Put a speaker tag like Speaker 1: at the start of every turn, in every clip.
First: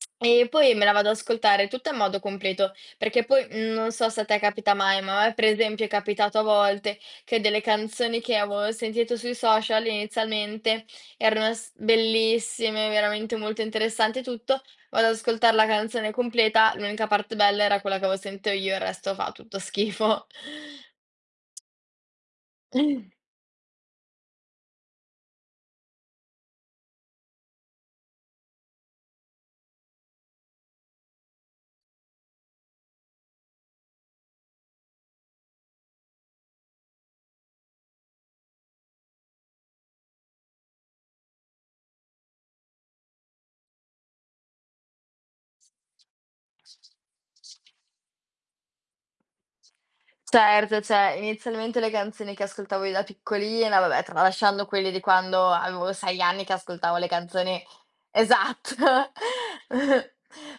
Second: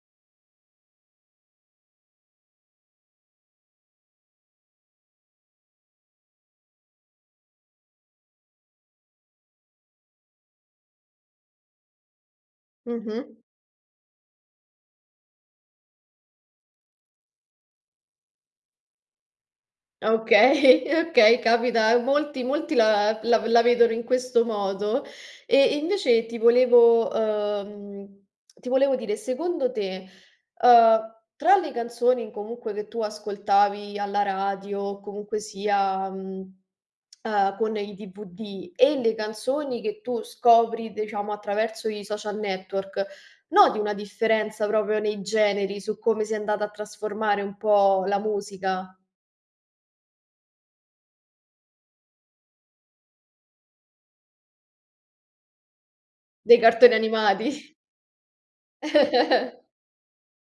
Speaker 1: E poi me la vado a ascoltare tutta in modo completo, perché po mhmm, non so se a te capita mai, ma a me per esempio è capitato a volte che delle canzoni che avevo sentito sui social inizialmente erano s bellissime, veramente
Speaker 2: Mh-mh.
Speaker 1: molto interessanti e tutto. Vado ad ascoltar la canzone completa. L'unica parte bella era quella che avevo sento io, il resto fa tutto schifo.
Speaker 2: Okay, okay, capita a molti. Molti la la la vedono in questo modo. E invece ti volevo, ehm, ti volevo dire, secondo te, ehm, tra le canzoni comunque che tu ascoltavi alla radio o comunque sia mhmm, a con il DVD e le canzoni che tu scopri, diciamo, attraverso i social network, noti una differenza proprio nei generi, su come si è andata a trasformare un po' la musica?
Speaker 1: Certo, cioè inizialmente le canzoni che ascoltavo io da piccolina, vabbè, tralasciando quelle di quando avevo 6 anni, che
Speaker 2: Dei cartoni
Speaker 1: ascoltavo le
Speaker 2: animati.
Speaker 1: canzoni esatto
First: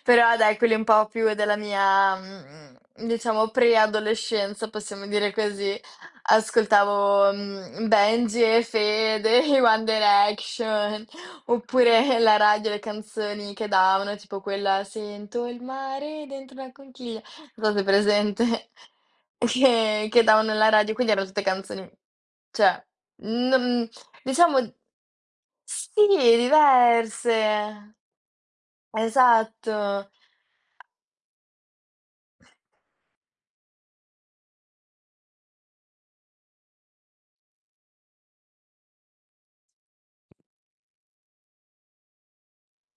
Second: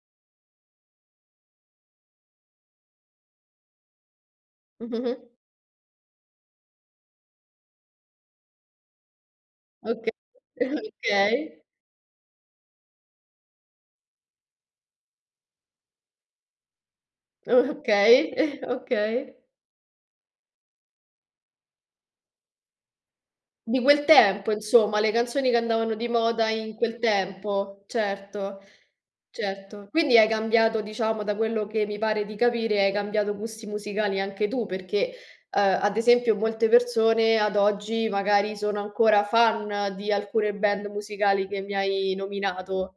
Speaker 1: Però dai, quelli un po' più della mia, mhmm, diciamo pre-adolescenza, possiamo
Speaker 2: Mh-mh-mh.
Speaker 1: dire così, ascoltavo, mhmm, Benji& Fede, i One
Speaker 2: Oka
Speaker 1: Direction
Speaker 2: Okay.
Speaker 1: oppure la radio, le canzoni che davano, tipo quella "sento il mare dentro la conchiglia", non so, hai
Speaker 2: Okay.
Speaker 1: presente.
Speaker 2: Okay.
Speaker 1: E che che davano alla radio, quindi erano tutte canzoni, cioè
Speaker 2: Di
Speaker 1: non
Speaker 2: quel tempo,
Speaker 1: diciamo
Speaker 2: insomma, le canzoni che
Speaker 1: sì,
Speaker 2: andavano di moda in quel tempo,
Speaker 1: diverse.
Speaker 2: certo, certo.
Speaker 1: Esatto.
Speaker 2: Quindi hai cambiato diciamo, da quello che mi pare di capire, hai cambiato gusti musicali anche tu, perché, ehm, ad esempio molte persone ad oggi magari sono ancora fan di alcune band musicali che mi hai nominato.